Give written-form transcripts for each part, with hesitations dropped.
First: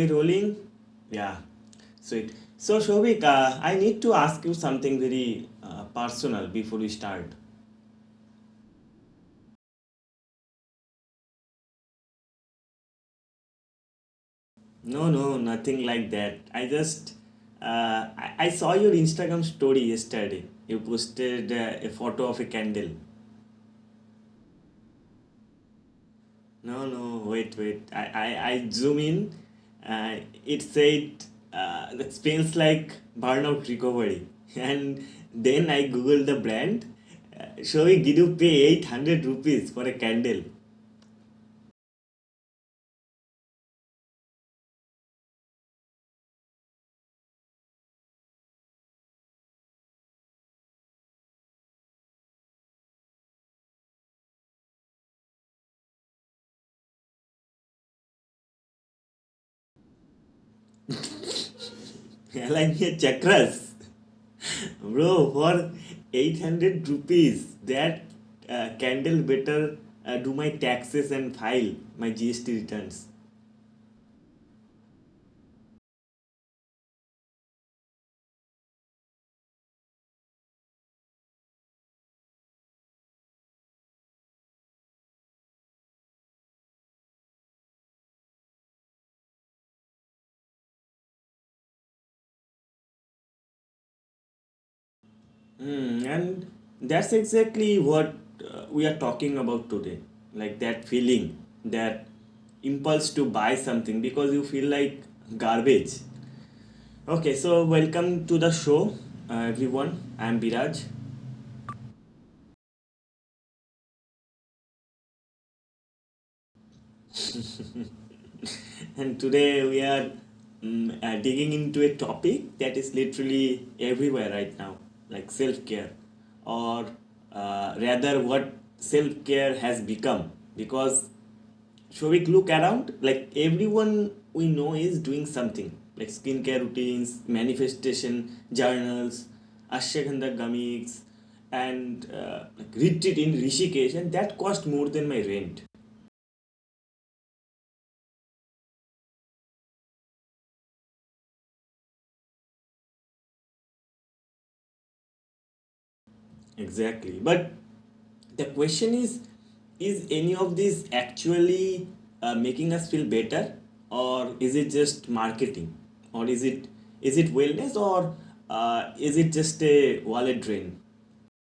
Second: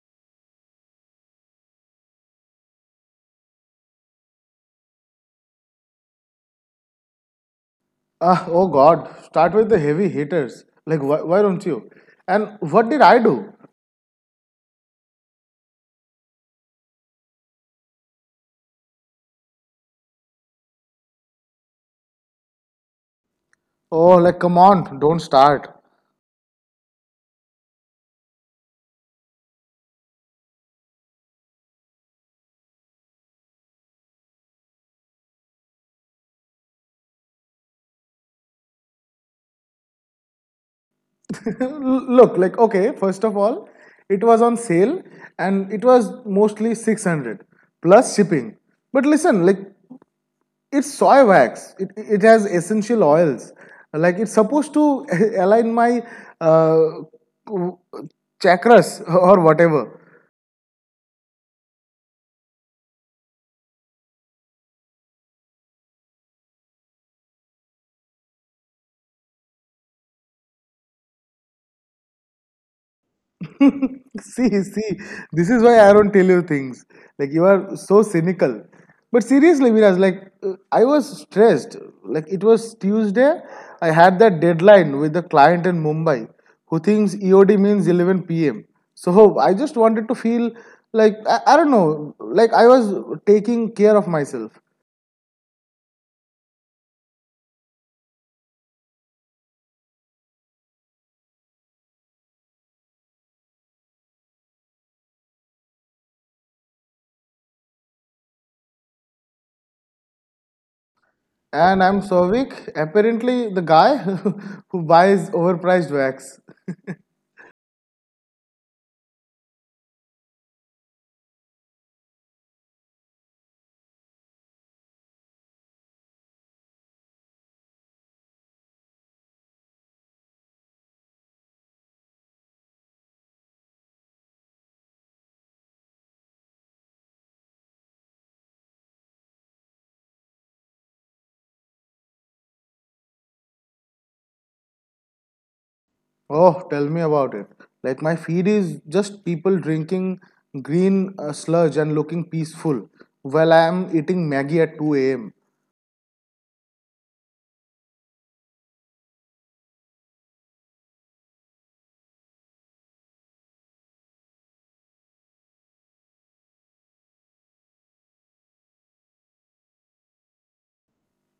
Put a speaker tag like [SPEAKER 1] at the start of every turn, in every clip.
[SPEAKER 1] we rolling? Yeah, sweet. So, Shobik, I need to ask you something very personal before we start.
[SPEAKER 2] Ah, oh God, start with the heavy hitters. Like, why don't you? And what did I do?
[SPEAKER 1] No, no, nothing like that. I just I saw your Instagram story yesterday. You posted a photo of a candle.
[SPEAKER 2] Oh, like, come on, don't start.
[SPEAKER 1] No, no, wait, wait. I zoom in. Uh, it said that smells like burnout recovery. And then I googled the brand. Showing did you pay 800 rupees for a candle?
[SPEAKER 2] Look, like, okay, first of all, it was on sale and it was mostly 600 plus shipping. But listen, like, it's soy wax, it has essential oils. Like, it's supposed to align my uh, chakras or whatever.
[SPEAKER 1] Align your chakras. Bro, for 800 rupees, that candle better do my taxes and file my GST returns.
[SPEAKER 2] See, see, this is why I don't tell you things. Like, you are so cynical. But seriously, Viraj, like I was stressed. Like, it was Tuesday. I had that deadline with the client in Mumbai who thinks EOD means 11 p.m. So I just wanted to feel like I don't know, like I was taking care of myself.
[SPEAKER 1] Hmm, and that's exactly what we are talking about today. Like that feeling, that impulse to buy something because you feel like garbage. Okay, so welcome to the show, everyone. I'm Biraj,
[SPEAKER 2] And I'm Sovik, apparently the guy who buys overpriced wax.
[SPEAKER 1] and today we are digging into a topic that is literally everywhere right now, like self care, or rather, what self care has become because Shovik, look around. Like everyone we know is doing something, like skincare routines, manifestation journals, ashwagandha gummies, and like retreat in Rishikesh, and that cost more than my rent.
[SPEAKER 2] Oh, tell me about it. Like, my feed is just people drinking green sludge and looking peaceful while I am eating Maggie at 2 a.m.
[SPEAKER 1] Exactly. But the question is any of this actually making us feel better, or is it just marketing, or is it wellness, or is it just a wallet drain?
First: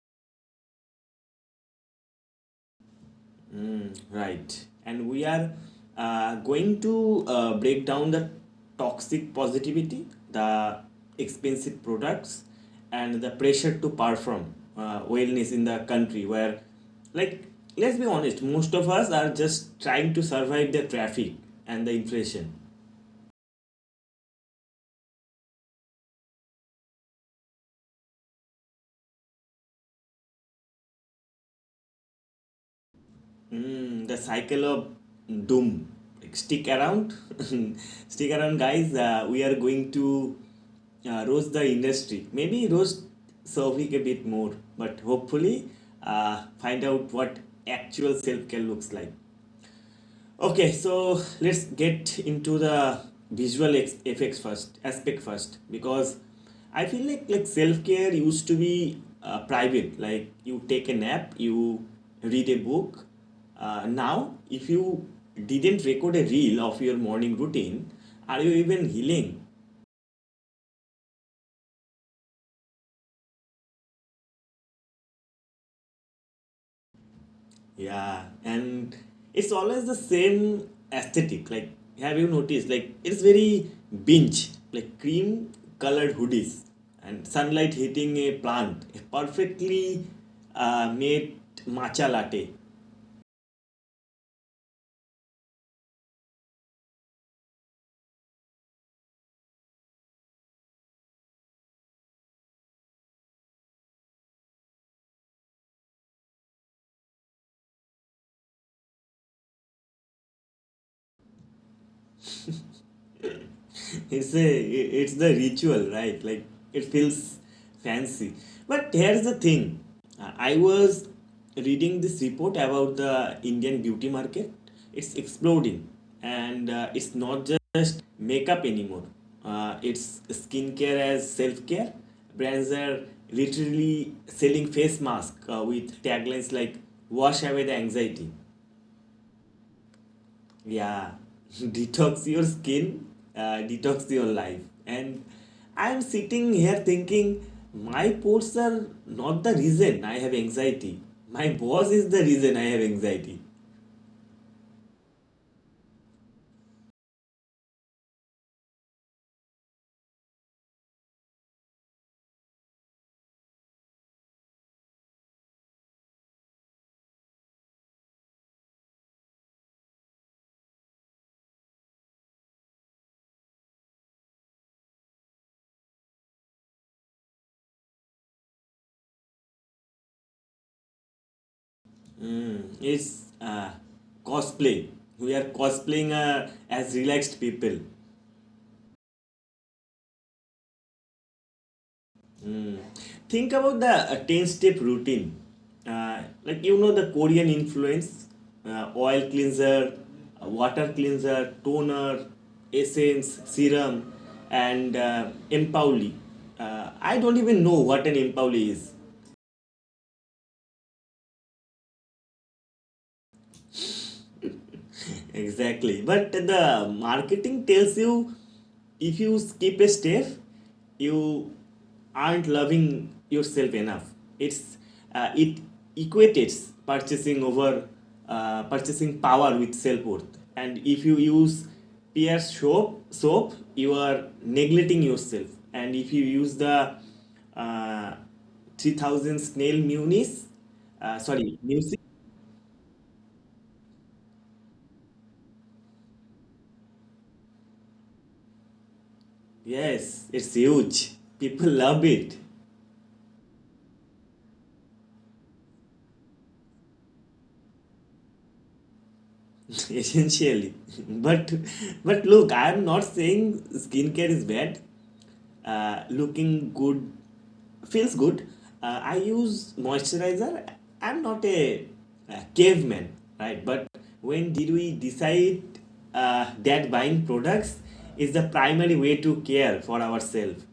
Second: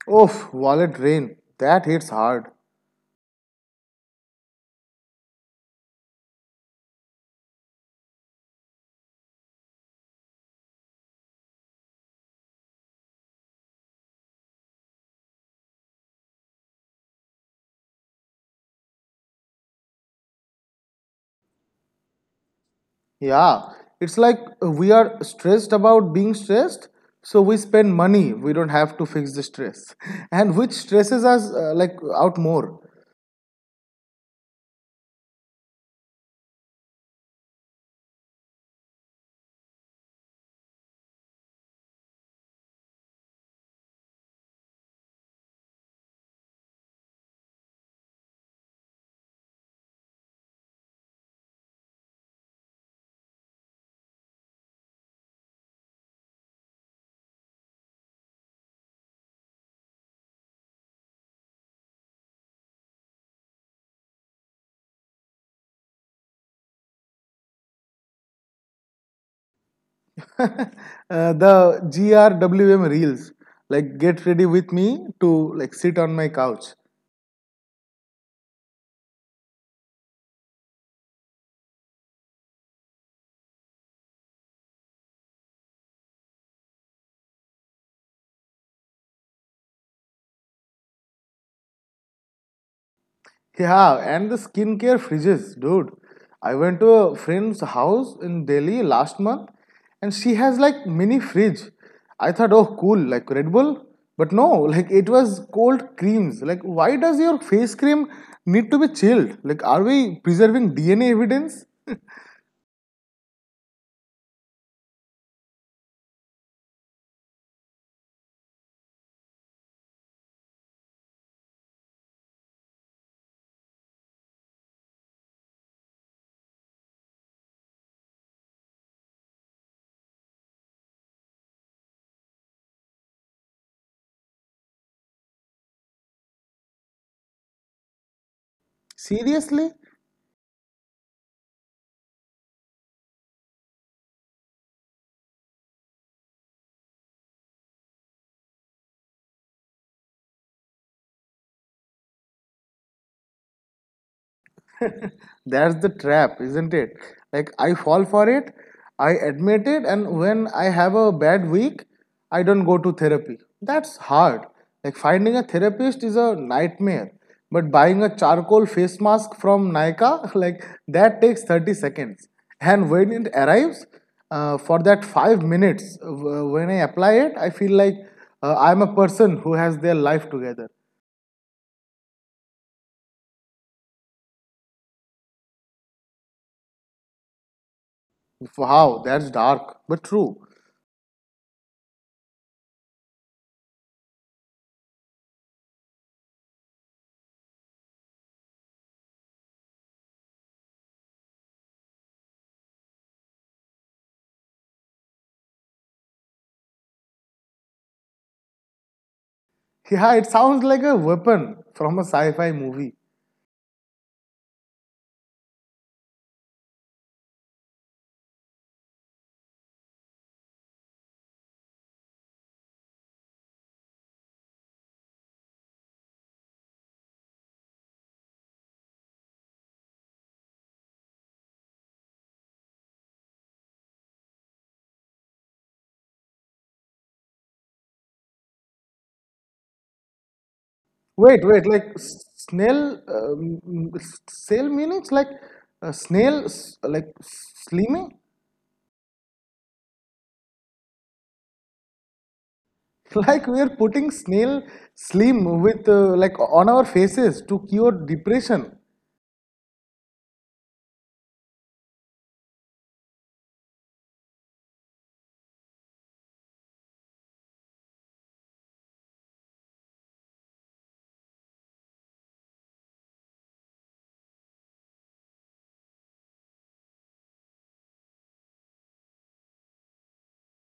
[SPEAKER 2] Oof, wallet drain. That hits hard.
[SPEAKER 1] Mm, right. And we are going to break down the toxic positivity, the expensive products, and the pressure to perform wellness in the country where, like, let's be honest, most of us are just trying to survive the traffic and the inflation.
[SPEAKER 2] Yeah, it's like we are stressed about being stressed, so we spend money we don't have to fix the stress. And which stresses us like out more.
[SPEAKER 1] Mm, the cycle of doom. Like, stick around, stick around, guys. We are going to roast the industry. Maybe roast Sovik a bit more, but hopefully, find out what actual self care looks like. Okay, so let's get into the visual aspect first, because I feel like self care used to be private. Like you take a nap, you read a book. Now, if you didn't record a reel of your morning routine, are you even healing?
[SPEAKER 2] The GRWM reels. Like, get ready with me to like sit on my couch.
[SPEAKER 1] Yeah, and it's always the same aesthetic. Like, have you noticed? Like, it's very binge, like cream colored hoodies and sunlight hitting a plant, a perfectly made matcha latte.
[SPEAKER 2] Yeah, and the skincare fridges, dude. I went to a friend's house in Delhi last month, and she has like mini fridge. I thought, oh, cool, like Red Bull. But no, like, it was cold creams. Like, why does your face cream need to be chilled? Like, are we preserving DNA evidence?
[SPEAKER 1] It's the ritual, right? Like, it feels fancy. But here's the thing. I was reading this report about the Indian beauty market. It's exploding, and it's not just makeup anymore. It's skincare as self care. Brands are literally selling face mask with taglines like "Wash away the anxiety."
[SPEAKER 2] Seriously?
[SPEAKER 1] Yeah, detox your skin, detox your life. And I'm sitting here thinking, my posts are not the reason I have anxiety. My boss is the reason I have anxiety.
[SPEAKER 2] That's the trap, isn't it? Like, I fall for it, I admit it, and when I have a bad week, I don't go to therapy. That's hard. Like, finding a therapist is a nightmare. But buying a charcoal face mask from Nykaa, like, that takes 30 seconds. And when it arrives, for that 5 minutes, when I apply it, I feel like I'm a person who has their life together.
[SPEAKER 1] Mm, it's cosplay. We are cosplaying as relaxed people.
[SPEAKER 2] Wow, that's dark, but true.
[SPEAKER 1] Mm. Think about the 10 step routine. Like the Korean influence oil cleanser, water cleanser, toner, essence, serum, and empauli. I don't even know what an empauli is.
[SPEAKER 2] Yeah, it sounds like a weapon from a sci-fi movie.
[SPEAKER 1] Exactly. But the marketing tells you if you skip a step, you aren't loving yourself enough. It's it equates purchasing power with self worth. And if you use peer soap, you are neglecting yourself. And if you use the uh, 3000 snail munis,
[SPEAKER 2] Wait,
[SPEAKER 1] sorry,
[SPEAKER 2] wait, like
[SPEAKER 1] music,
[SPEAKER 2] snail, snail meanings, like snail, like slimming.
[SPEAKER 1] yes, it's huge. People love it.
[SPEAKER 2] Like, we are putting snail slim with like on our faces to cure depression.
[SPEAKER 1] Essentially, but but look, I'm not saying skincare is bad. Looking good feels good. I use moisturizer. I'm not a caveman, right? But when did we decide that buying products is the primary way to care for ourselves?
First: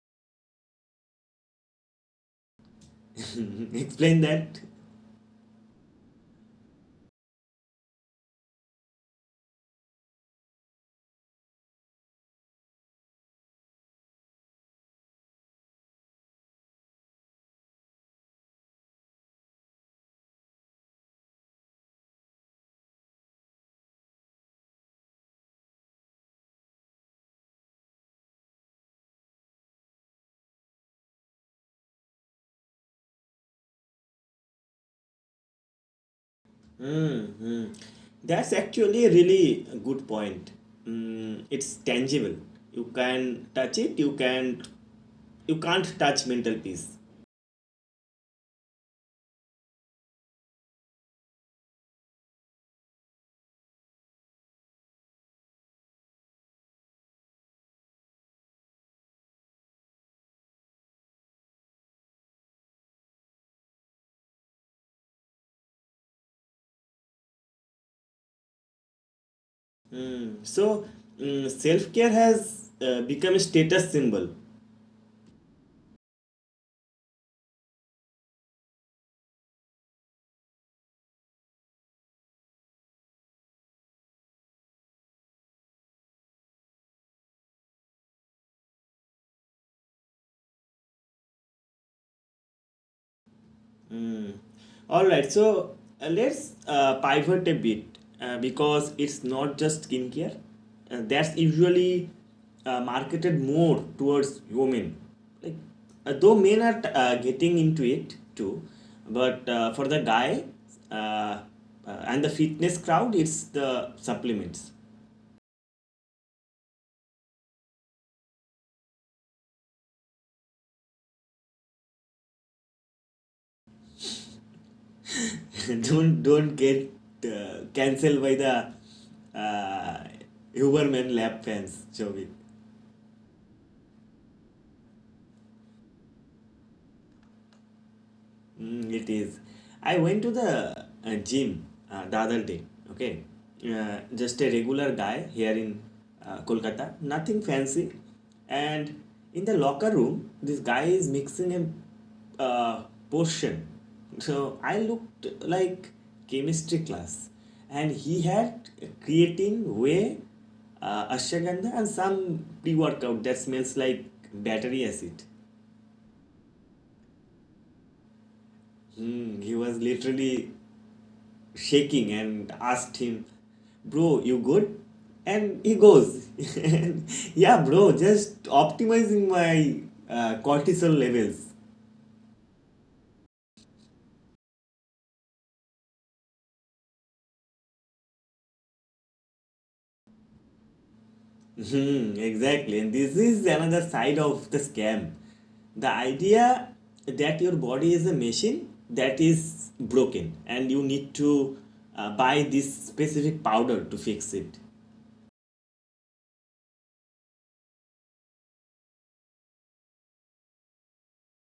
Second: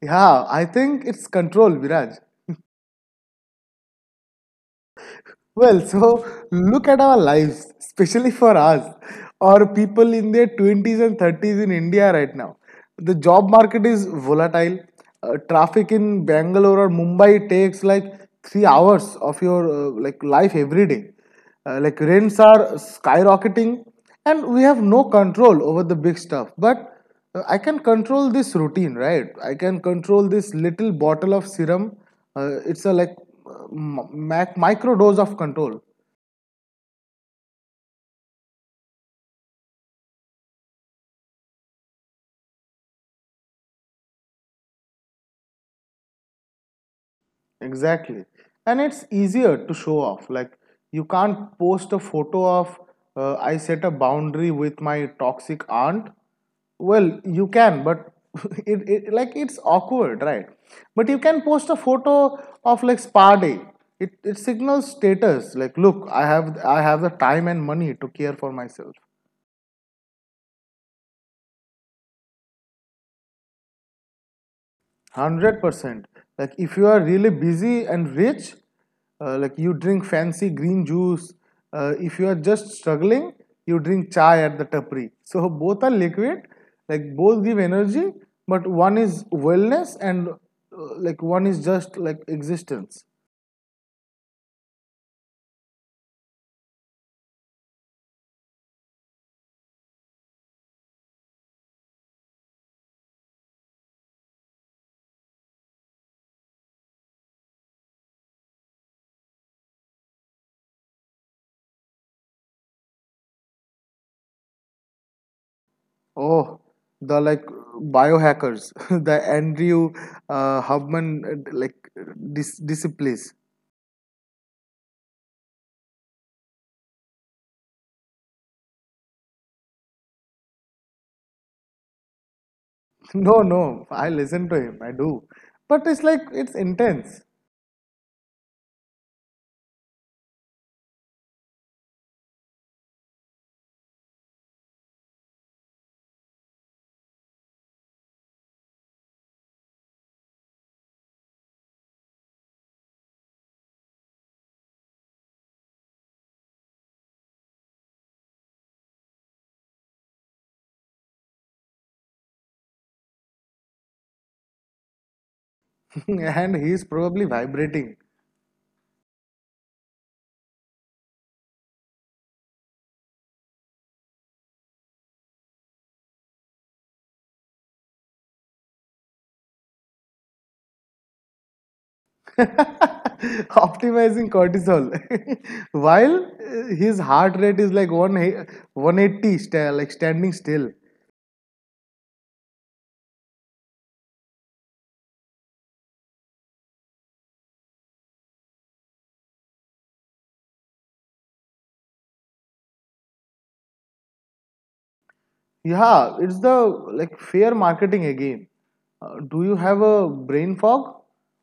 [SPEAKER 2] Yeah, I think it's control, Viraj.
[SPEAKER 1] Explain that.
[SPEAKER 2] Well, so look at our lives, especially for us or people in their 20s and 30s in India right now. The job market is volatile. Traffic in Bangalore or Mumbai takes like 3 hours of your like life every day. Like, rents are skyrocketing, and we have no control over the big stuff. But I can control this routine, right? I can control this little bottle of serum. It's a like uh, micro dose of control.
[SPEAKER 1] Mm-hmm. That's actually a really good point. Mm, it's tangible. You can touch it. You can't touch mental peace.
[SPEAKER 2] Exactly. And it's easier to show off. Like, you can't post a photo of I set a boundary with my toxic aunt. Well, you can, but it like it's awkward, right? But you can post a photo of like spa day. It signals status. Like, look, I have the time and money to care for myself.
[SPEAKER 1] Mm, so self care has become a status symbol.
[SPEAKER 2] 100%. Like, if you are really busy and rich, like, you drink fancy green juice. If you are just struggling, you drink chai at the tapri. So, both are liquid, like, both give energy, but one is wellness and like, one is just like existence.
[SPEAKER 1] All right, so let's pivot a bit because it's not just skincare. That's usually marketed more towards women. Like, though men are getting into it too, but for the guy uh, uh, and the fitness crowd, it's the supplements.
[SPEAKER 2] Oh, the like biohackers, the Andrew Hubman, like disciplines.
[SPEAKER 1] Don't get cancelled by the uh, Huberman lab fans, Jovi.
[SPEAKER 2] No, no, I listen to him, I do, but it's like, it's intense.
[SPEAKER 1] Mm, it is. I went to the gym the other day. Okay, just a regular guy here in Kolkata, nothing fancy. And in the locker room, this guy is mixing a portion. So I looked like chemistry class, and he had creatine, whey, ashwagandha, and some pre-workout that smells like battery acid.
[SPEAKER 2] And he is probably vibrating.
[SPEAKER 1] Hmm, he was literally shaking and asked him, "Bro, you good?" And he goes, "Yeah, bro, just optimizing my cortisol levels."
[SPEAKER 2] Optimizing cortisol, while his heart rate is like one 180, like standing still.
[SPEAKER 1] Hmm, exactly. And this is another side of the scam. The idea that your body is a machine that is broken and you need to buy this specific powder to fix it.
[SPEAKER 2] Yeah, it's the like fair marketing again. Do you have a brain fog,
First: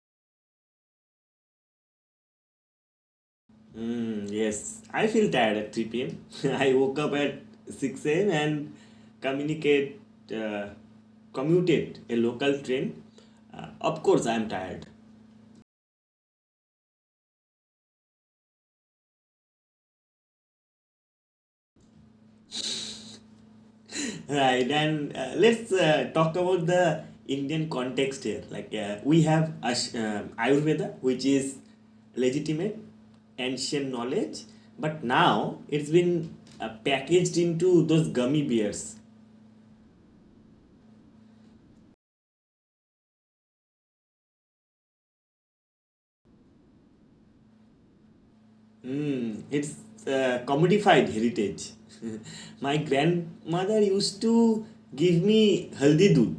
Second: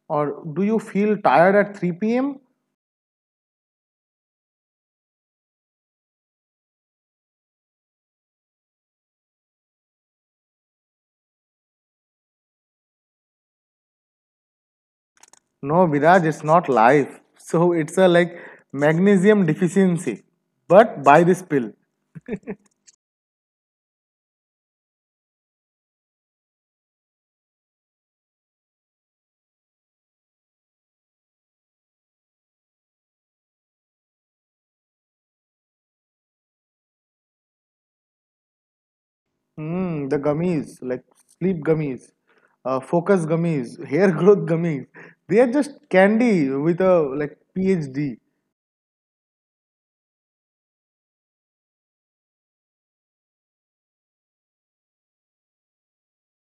[SPEAKER 2] or do you feel tired at 3 p.m.?
[SPEAKER 1] Mm, yes, I feel tired at 3 p.m. I woke up at 6 a.m. and communicate, uh, commuted a local train. Of course, I'm tired.
[SPEAKER 2] No, Viraj, it's not life. So it's a like magnesium deficiency, but buy this pill.
[SPEAKER 1] Right, and let's talk about the Indian context here. Like we have Ayurveda, which is legitimate ancient knowledge, but now it's been packaged into those gummy bears.
[SPEAKER 2] Mm, the gummies, like sleep gummies, focus gummies, hair growth gummies. They are just candy with a like PhD.
[SPEAKER 1] Mm, it's commodified heritage. My grandmother used to give me haldi dud,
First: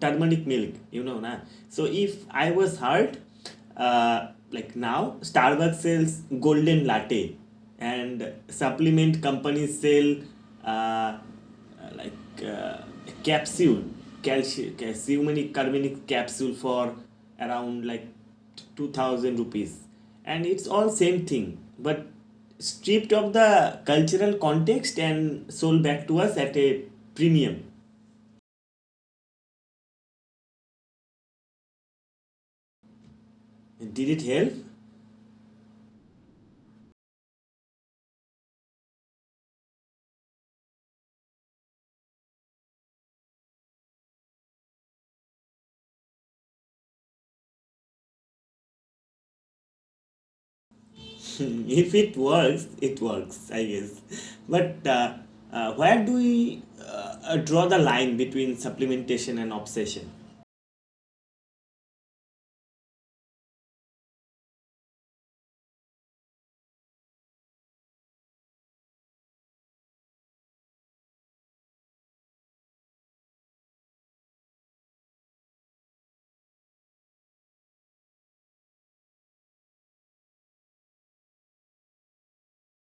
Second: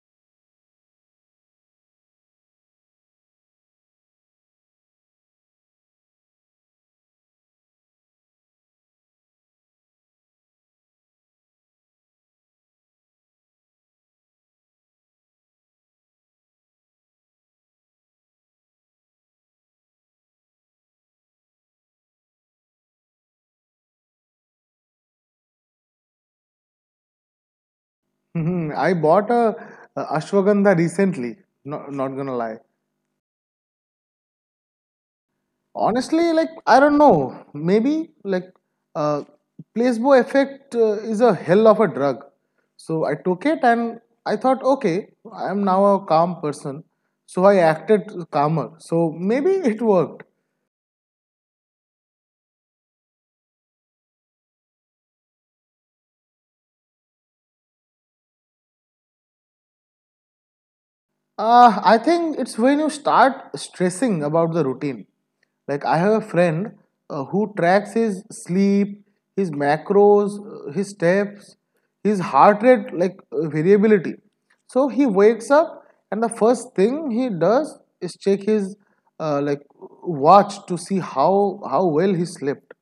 [SPEAKER 1] turmeric milk, you know, na. So if I was hurt, like now, Starbucks sells golden latte, and supplement companies sell uh, uh, like uh, a capsule, calcium, calciuminic carbonic capsule for around like 2,000 rupees, and it's all same thing, but stripped of the cultural context and sold back to us at a premium.
[SPEAKER 2] Hmm, I bought a ashwagandha recently. Not gonna lie.
[SPEAKER 1] Did it help?
[SPEAKER 2] Honestly, like, I don't know. Maybe, like uh, placebo effect is a hell of a drug. So I took it and I thought, okay, I am now a calm person. So I acted calmer. So maybe it worked.
[SPEAKER 1] If it works, it works, I guess. But where do we draw the line between supplementation and obsession?
[SPEAKER 2] I think it's when you start stressing about the routine. Like, I have a friend who tracks his sleep, his macros, his steps, his heart rate, like variability. So he wakes up, and the first thing he does is check his like watch to see how well he slept.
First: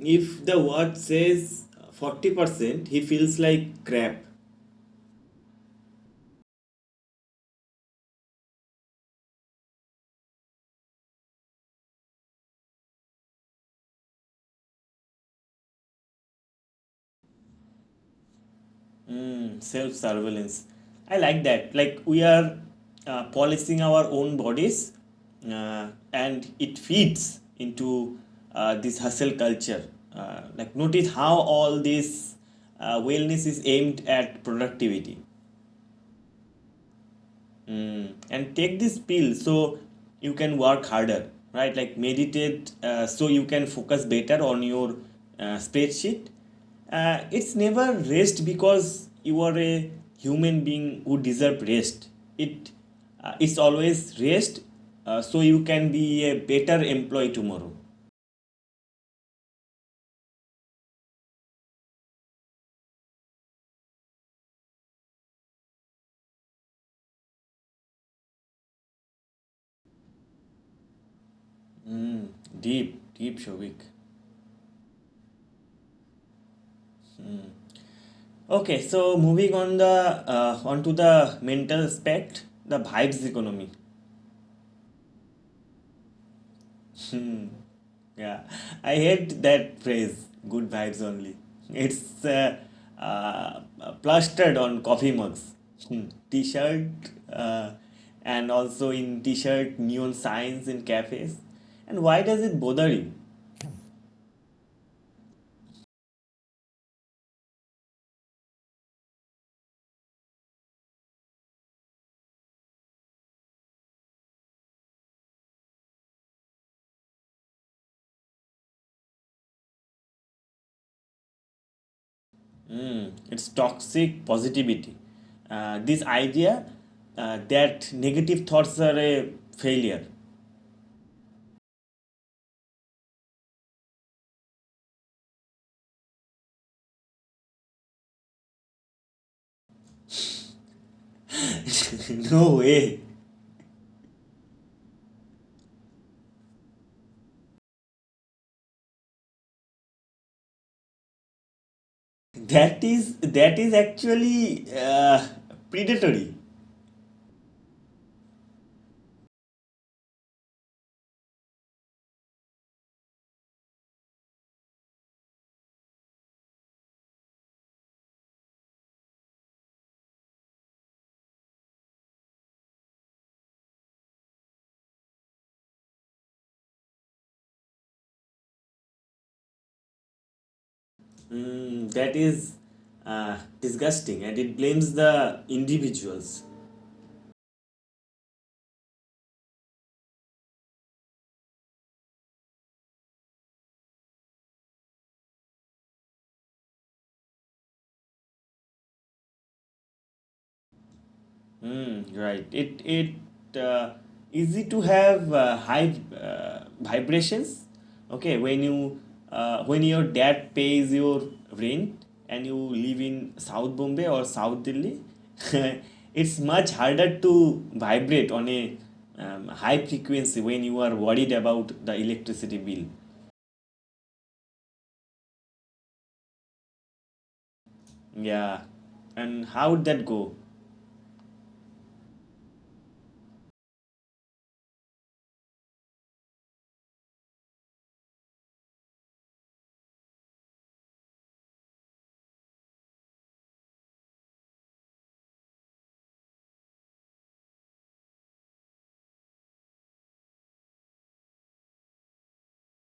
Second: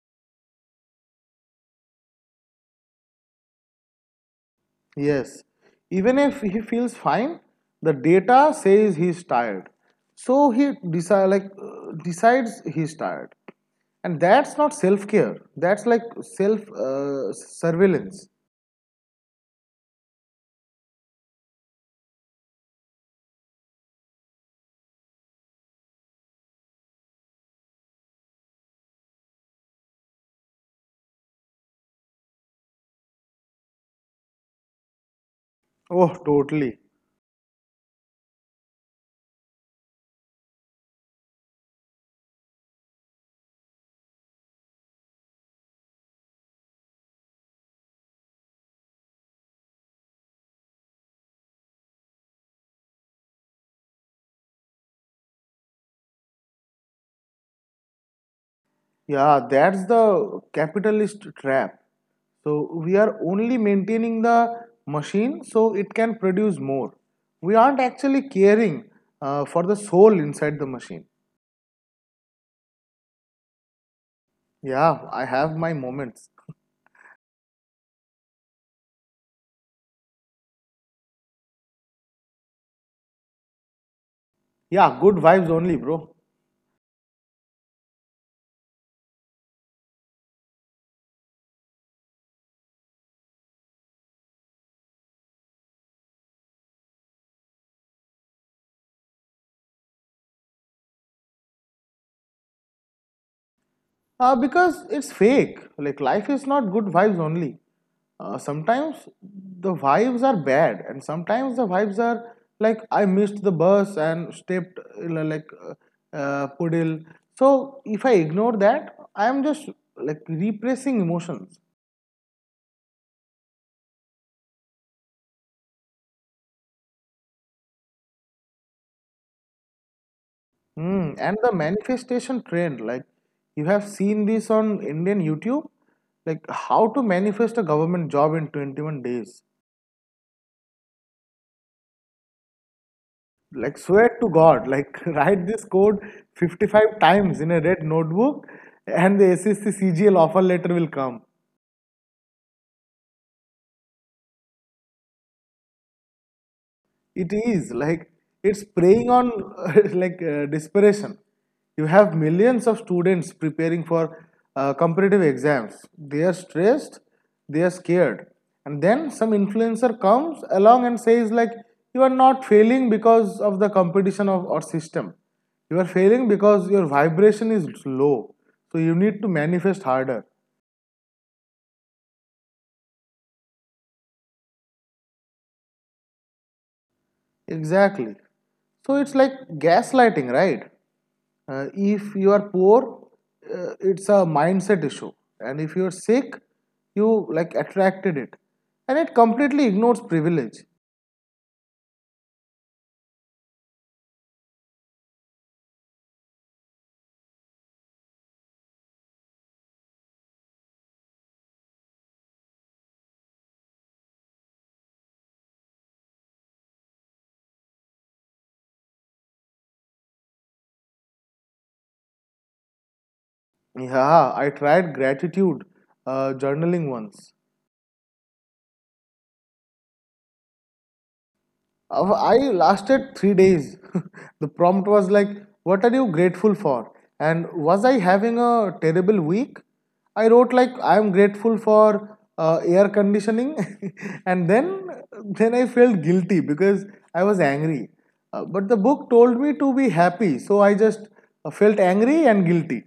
[SPEAKER 1] If the word says 40%, he feels like crap.
[SPEAKER 2] Yes, even if he feels fine, the data says he's tired. So he like, decides he's tired. And that's not self care, that's like self surveillance.
[SPEAKER 1] Self surveillance. I like that. Like, we are policing our own bodies, and it feeds into this hustle culture. Like, notice how all this wellness is aimed at productivity.
[SPEAKER 2] Oh, totally.
[SPEAKER 1] And take this pill so you can work harder, right? Like, meditate so you can focus better on your spreadsheet. It's never rest because you are a human being who deserve rest. It uh, it's always rest so you can be a better employee tomorrow.
[SPEAKER 2] Yeah, that's the capitalist trap. So we are only maintaining the machine so it can produce more. We aren't actually caring for the soul inside the machine.
[SPEAKER 1] Deep, deep, Shovik.
[SPEAKER 2] Yeah, I have my moments.
[SPEAKER 1] Okay, so moving on the onto the mental aspect, the vibes economy.
[SPEAKER 2] Yeah, good vibes only, bro.
[SPEAKER 1] Yeah, I hate that phrase, "good vibes only." It's uh, plastered on coffee mugs, t-shirt, uh, and also in t-shirt neon signs in cafes. And why does it bother you?
[SPEAKER 2] Because it's fake. Like, life is not good vibes only. Sometimes the vibes are bad, and sometimes the vibes are like, I missed the bus and stepped, uh, like, uh, puddle. So, if I ignore that, I am just like repressing emotions.
[SPEAKER 1] Hmm, it's toxic positivity. This idea that negative thoughts are a failure.
[SPEAKER 2] Mm. And the manifestation trend, like, you have seen this on Indian YouTube, like, how to manifest a government job in 21 days.
[SPEAKER 1] No way.
[SPEAKER 2] Like, swear to God, like, write this code 55 times in a red notebook and the SSC CGL offer letter will come.
[SPEAKER 1] That is actually predatory.
[SPEAKER 2] It is like it's preying on like desperation. You have millions of students preparing for competitive exams. They are stressed, they are scared, and then some influencer comes along and says, like, you are not failing because of the competition of our system, you are failing because your vibration is low, so you need to manifest harder.
[SPEAKER 1] Mm, that is disgusting, and it blames the individuals.
[SPEAKER 2] Exactly. So it's like gaslighting, right? If you are poor, it's a mindset issue, and if you're sick, you like attracted it, and it completely ignores privilege.
[SPEAKER 1] Mm, right. It easy to have high vibrations. Okay, when your dad pays your rent and you live in South Bombay or South Delhi, it's much harder to vibrate on a high frequency when you are worried about the electricity bill.
[SPEAKER 2] Yeah, I tried gratitude journaling once.
[SPEAKER 1] Yeah, and how would that go?
[SPEAKER 2] I lasted 3 days. The prompt was like, what are you grateful for? And was I having a terrible week? I wrote, like, I am grateful for air conditioning. And then I felt guilty because I was angry. But the book told me to be happy, so I just felt angry and guilty.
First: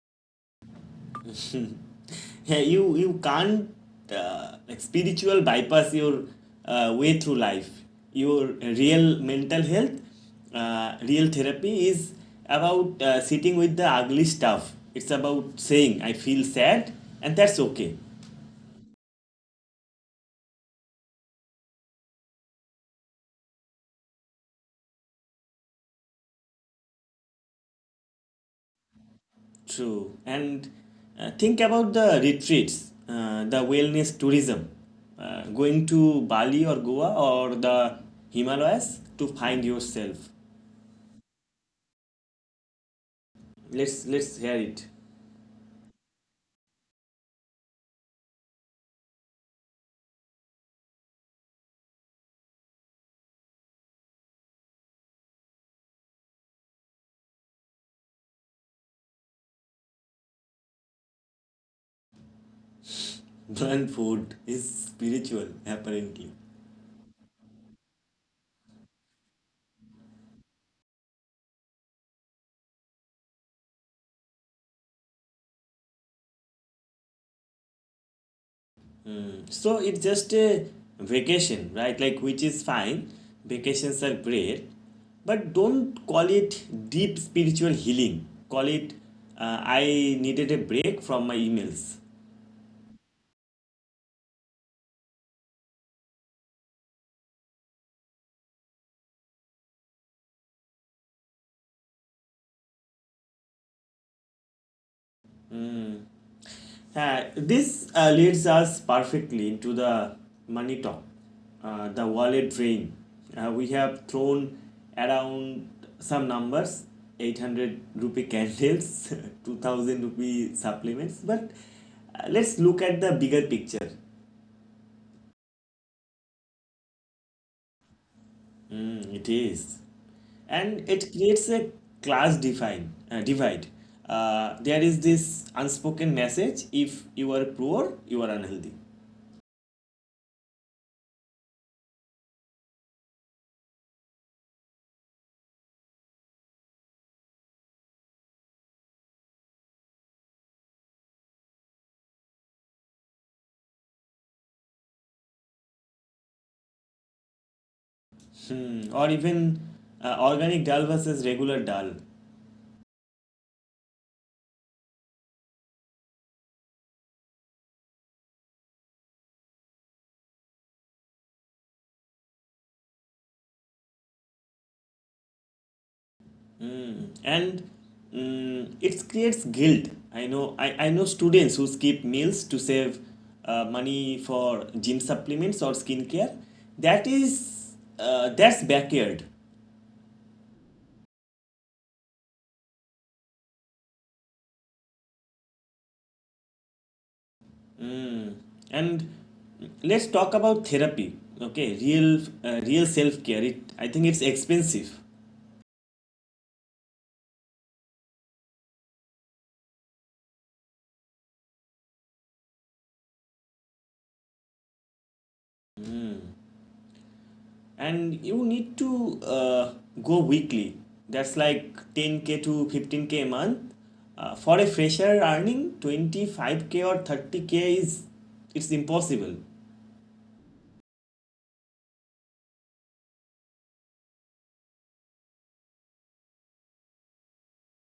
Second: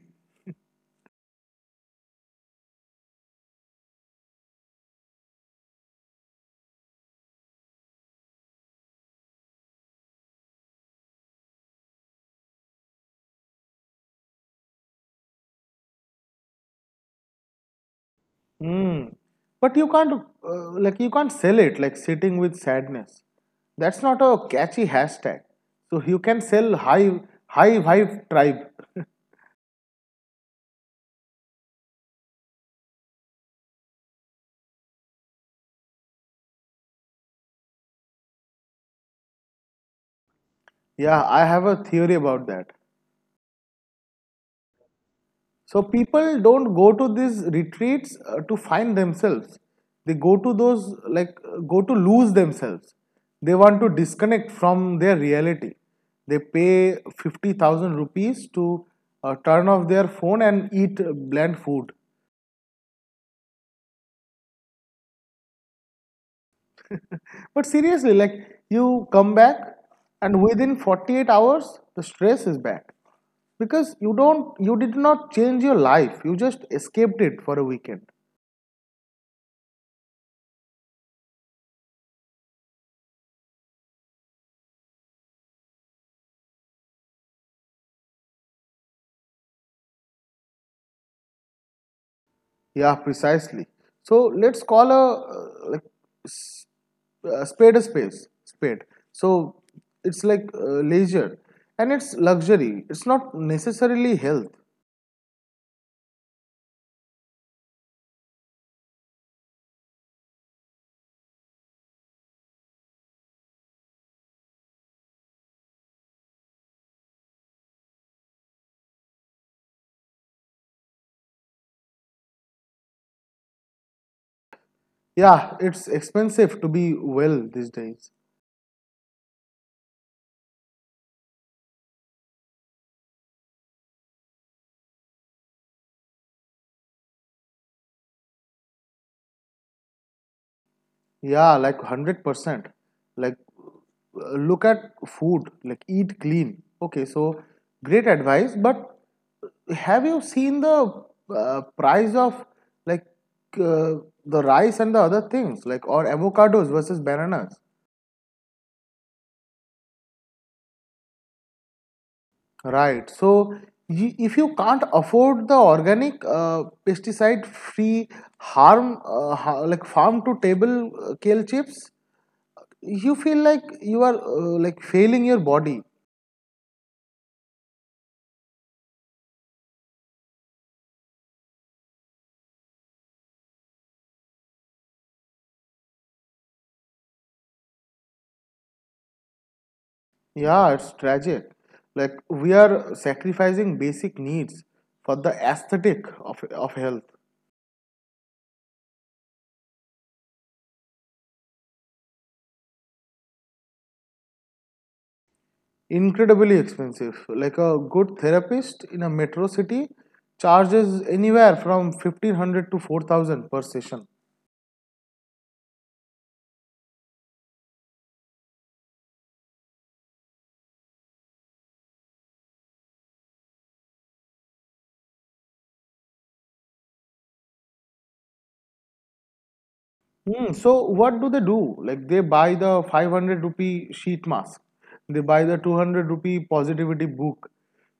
[SPEAKER 1] Yeah, you can't like spiritual bypass your way through life. Your real mental health, Real therapy is about sitting with the ugly stuff. It's about saying, "I feel sad," and that's okay.
[SPEAKER 2] Mm. But you can't, like, you can't sell it like sitting with sadness. That's not a catchy hashtag. So you can sell high vibe tribe.
[SPEAKER 1] True. And think about the retreats, the wellness tourism, going to Bali or Goa or the Himalayas to find yourself.
[SPEAKER 2] Yeah, I have a theory about that.
[SPEAKER 1] Let's hear it.
[SPEAKER 2] So people don't go to these retreats to find themselves. They like, go to lose themselves. They want to disconnect from their reality. They pay 50,000 rupees to turn off their phone and eat bland food.
[SPEAKER 1] Burn food is spiritual, apparently.
[SPEAKER 2] But seriously, like, you come back and within 48 hours, the stress is back because you did not change your life. You just escaped it for a weekend.
[SPEAKER 1] Mm, so it's just a vacation, right? Like, which is fine. Vacations are great. But don't call it deep spiritual healing. Call it, "I needed a break from my emails."
[SPEAKER 2] Yeah, precisely. So let's call s- a spade a space spade. So it's like leisure and it's luxury. It's not necessarily health.
[SPEAKER 1] This leads us perfectly into the money talk, the wallet drain. We have thrown around some numbers. 800 rupee candles, 2000 rupee supplements, but let's look at the bigger picture.
[SPEAKER 2] Yeah, it's expensive to be well these days.
[SPEAKER 1] Mm, it is. And it creates a class divide. There is this unspoken message: if you are poor, you are unhealthy.
[SPEAKER 2] Yeah, like 100%. Like, look at food, like, eat clean. Okay, so great advice, but have you seen the price of like uh, the rice and the other things, like, or avocados versus bananas?
[SPEAKER 1] Hmm, or even organic dal versus regular dal.
[SPEAKER 2] Right. So, if you can't afford the organic, pesticide-free like farm-to-table kale chips, you feel like you are like failing your body.
[SPEAKER 1] Hmm, and it creates guilt. I know students who skip meals to save money for gym supplements or skincare. That is that's backyard.
[SPEAKER 2] Yeah, it's tragic. Like, we are sacrificing basic needs for the aesthetic of health.
[SPEAKER 1] Hmm, and let's talk about therapy. Okay, real self care. It I think it's expensive.
[SPEAKER 2] Incredibly expensive. Like a good therapist in a metro city charges anywhere from 1500 to 4000 per session.
[SPEAKER 1] Hmm. And you need to go weekly. That's like 10K to 15K a month for a fresher earning 25K or 30K. Is it's impossible.
[SPEAKER 2] Hmm, so what do they do? Like, they buy the 500 rupee sheet mask. They buy the 200 rupee positivity book.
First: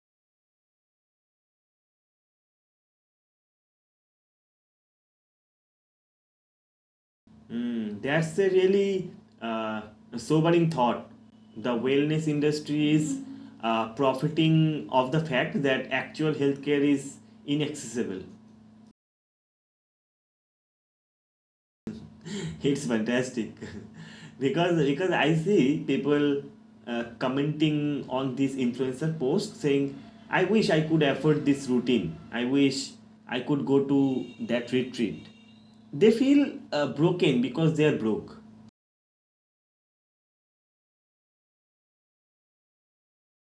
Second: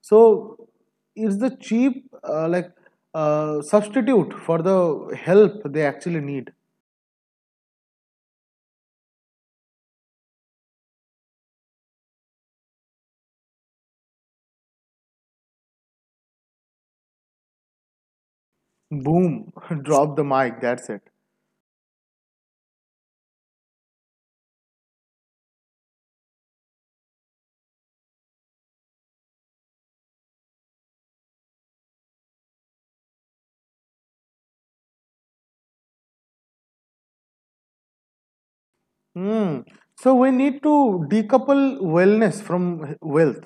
[SPEAKER 2] So it's the cheap like substitute for the help they actually need.
[SPEAKER 1] That's a really uh, sobering thought. The wellness industry is profiting of the fact that actual healthcare is inaccessible.
[SPEAKER 2] Boom, drop the mic, that's it.
[SPEAKER 1] It's fantastic. Because I see people commenting on this influencer post saying, "I wish I could afford this routine. I wish I could go to that retreat." They feel broken because they are broke.
[SPEAKER 2] Hmm. So we need to decouple wellness from wealth.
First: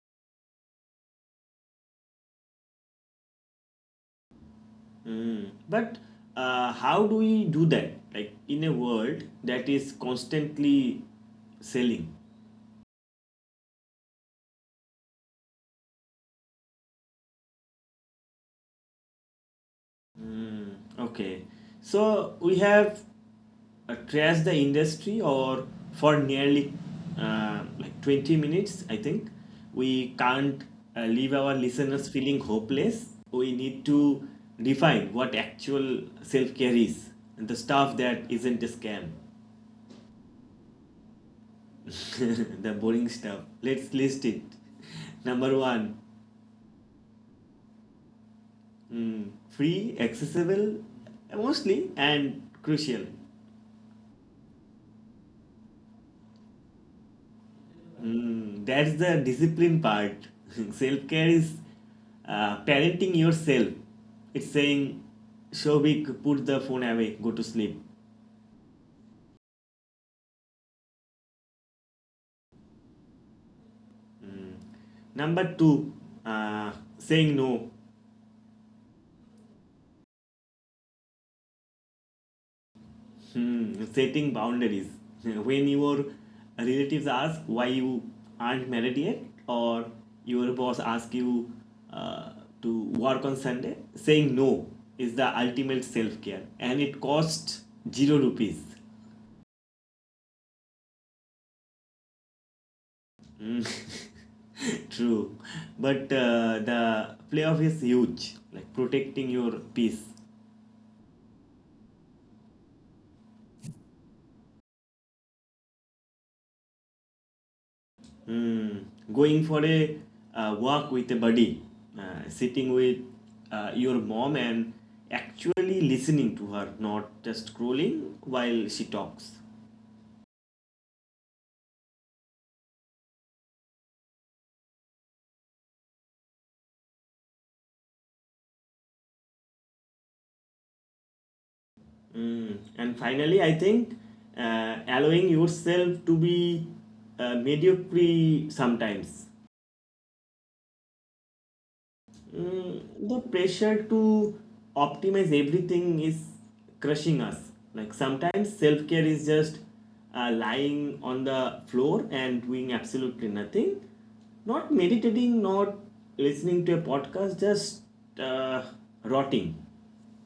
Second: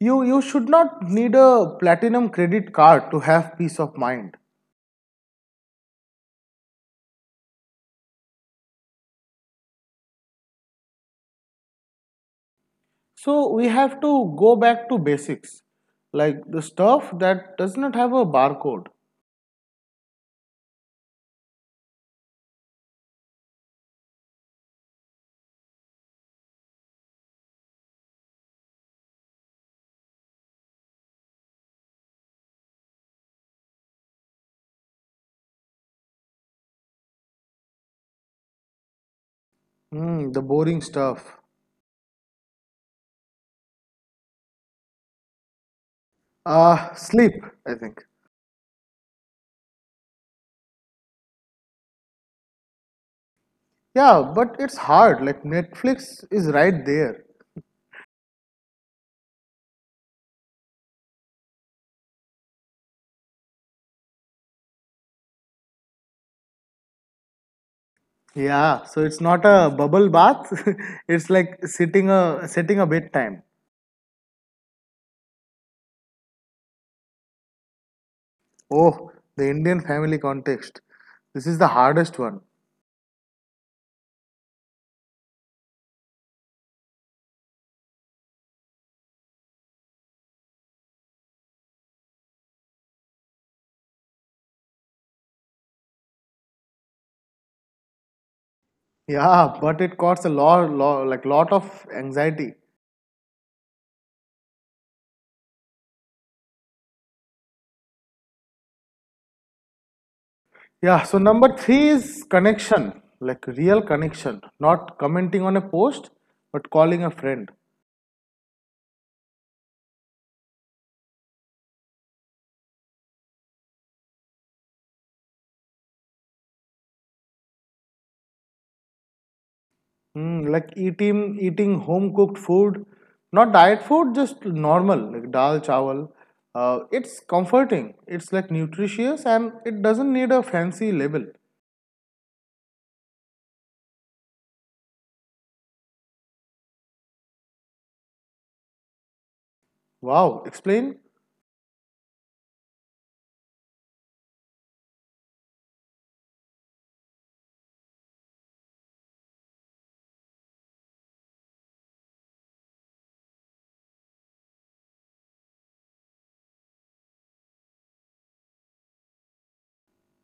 [SPEAKER 2] You should not need a platinum credit card to have peace of mind.
[SPEAKER 1] Mm. But how do we do that? Like in a world that is constantly selling.
[SPEAKER 2] So we have to go back to basics. Like the stuff that does not have a barcode.
[SPEAKER 1] Okay, so we have trashed the industry or for nearly like 20 minutes, I think. We can't leave our listeners feeling hopeless. We need to define what actual self care is and the stuff that isn't a scam.
[SPEAKER 2] Hmm, the boring stuff.
[SPEAKER 1] The boring stuff. Let's list it. Number one,
[SPEAKER 2] Sleep, I think.
[SPEAKER 1] free, accessible, mostly, and crucial.
[SPEAKER 2] Yeah, but it's hard. Like, Netflix is right there.
[SPEAKER 1] Mm, that's the discipline part. Self care is parenting yourself. It's saying, "Shobik, put the phone away, go to sleep."
[SPEAKER 2] Yeah, so it's not a bubble bath. It's like sitting a setting a bedtime.
[SPEAKER 1] Number two, uh, saying no.
[SPEAKER 2] Oh, the Indian family context. This is the hardest one.
[SPEAKER 1] Hmm, setting boundaries. When your relatives ask why you aren't married yet, or your boss asks you uh, to work on Sunday, saying no is the ultimate self care and it costs 0 rupees.
[SPEAKER 2] Yeah, but it costs a lot, lot, like, lot of anxiety.
[SPEAKER 1] True, but the playoff is huge, like protecting your peace.
[SPEAKER 2] Yeah, so number three is connection, like real connection, not commenting on a post, but calling a friend.
[SPEAKER 1] Hmm. Going for a walk with a buddy, sitting with your mom and actually listening to her, not just scrolling while she talks.
[SPEAKER 2] Mm, like eating home cooked food, not diet food, just normal like dal chawal. It's comforting. It's like nutritious and it doesn't need a fancy label.
[SPEAKER 1] Hmm. And finally, I think allowing yourself to be mediocre sometimes.
[SPEAKER 2] Wow, explain.
[SPEAKER 1] Mm, the pressure to optimize everything is crushing us. Like sometimes self care is just lying on the floor and doing absolutely nothing, not meditating, not listening to a podcast, just uh, rotting.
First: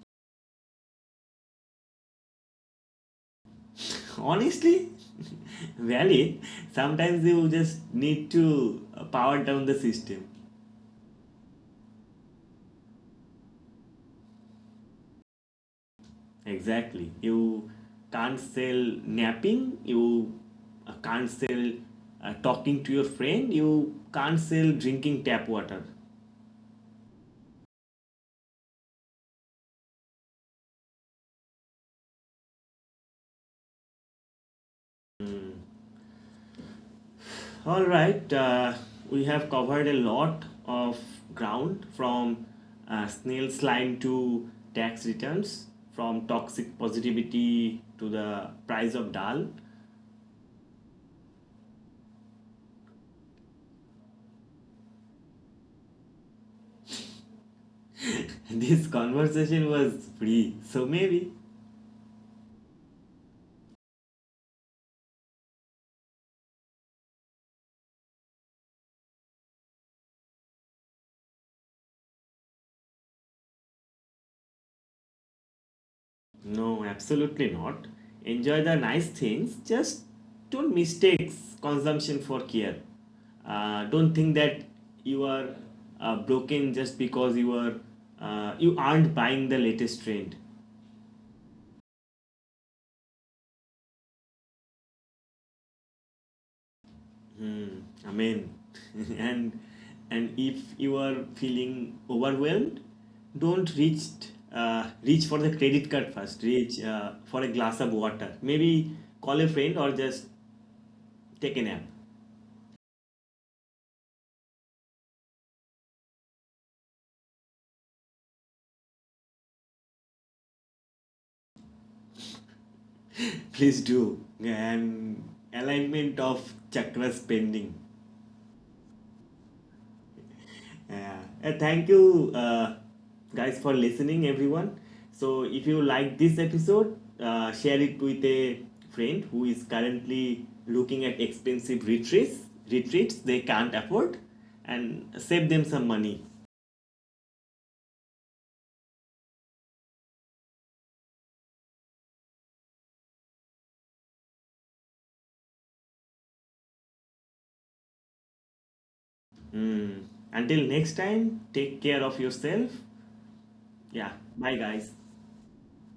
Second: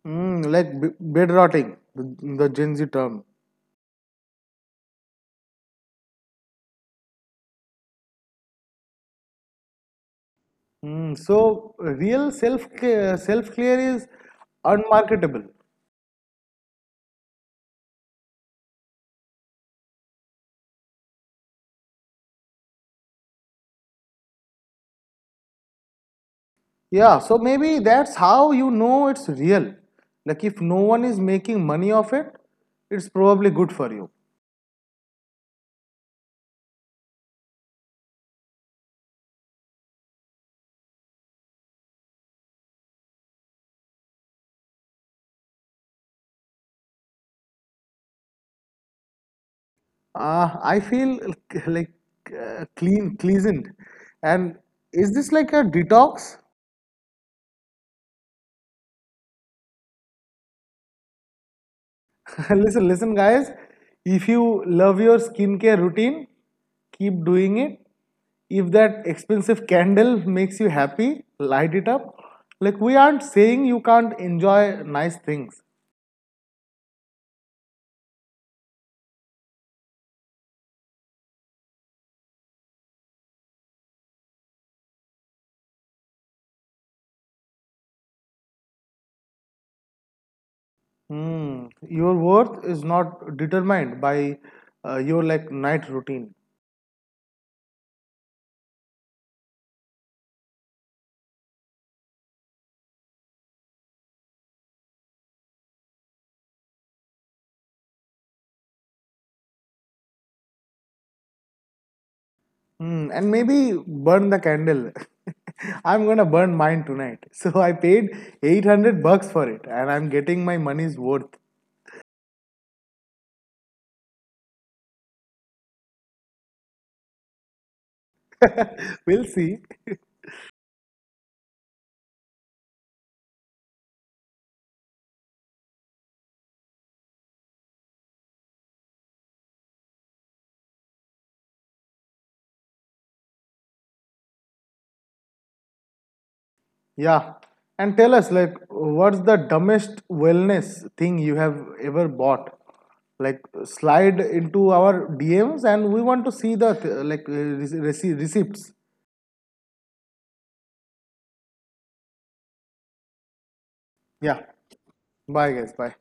[SPEAKER 2] Mm, like bed rotting, the Gen Z term.
[SPEAKER 1] Honestly, valid. Sometimes you just need to power down the system.
[SPEAKER 2] Mm, so real self clear is unmarketable.
[SPEAKER 1] Exactly. You can't sell napping, you can't sell talking to your friend, you can't sell drinking tap water.
[SPEAKER 2] Yeah, so maybe that's how you know it's real. Like, if no one is making money off it, it's probably good for you.
[SPEAKER 1] All right, we have covered a lot of ground from snail slime to tax returns, from toxic positivity to the price of dal.
[SPEAKER 2] I feel clean, cleansed. And is this like a detox?
[SPEAKER 1] This conversation was free, so maybe.
[SPEAKER 2] Listen, listen, guys. If you love your skincare routine, keep doing it. If that expensive candle makes you happy, light it up. Like, we aren't saying you can't enjoy nice things.
[SPEAKER 1] No, absolutely not. Enjoy the nice things, just don't mistake consumption for care. Don't think that you are broken just because you aren't buying the latest trend.
[SPEAKER 2] Hmm. Your worth is not determined by your like night routine.
[SPEAKER 1] Hmm, amen. and and if you are feeling overwhelmed, don't reach for the credit card first. Reach for a glass of water. Maybe call a friend or just take a nap.
[SPEAKER 2] Mm, and maybe burn the candle. I'm gonna burn mine tonight. So I paid 800 bucks for it and I'm getting my money's worth.
[SPEAKER 1] Please do. And alignment of chakra spending.
[SPEAKER 2] We'll see.
[SPEAKER 1] Yeah. Thank you, guys, for listening, everyone. So, if you like this episode, share it with a friend who is currently looking at expensive retreats. Retreats they can't afford, and save them some money.
[SPEAKER 2] Yeah. And tell us, like, what's the dumbest wellness thing you have ever bought? Like, slide into our DMs and we want to see the, th- like, rece- rece- receipts.
[SPEAKER 1] Mm. Until next time, take care of yourself. Yeah.
[SPEAKER 2] Yeah.
[SPEAKER 1] Bye, guys.
[SPEAKER 2] Bye, guys. Bye.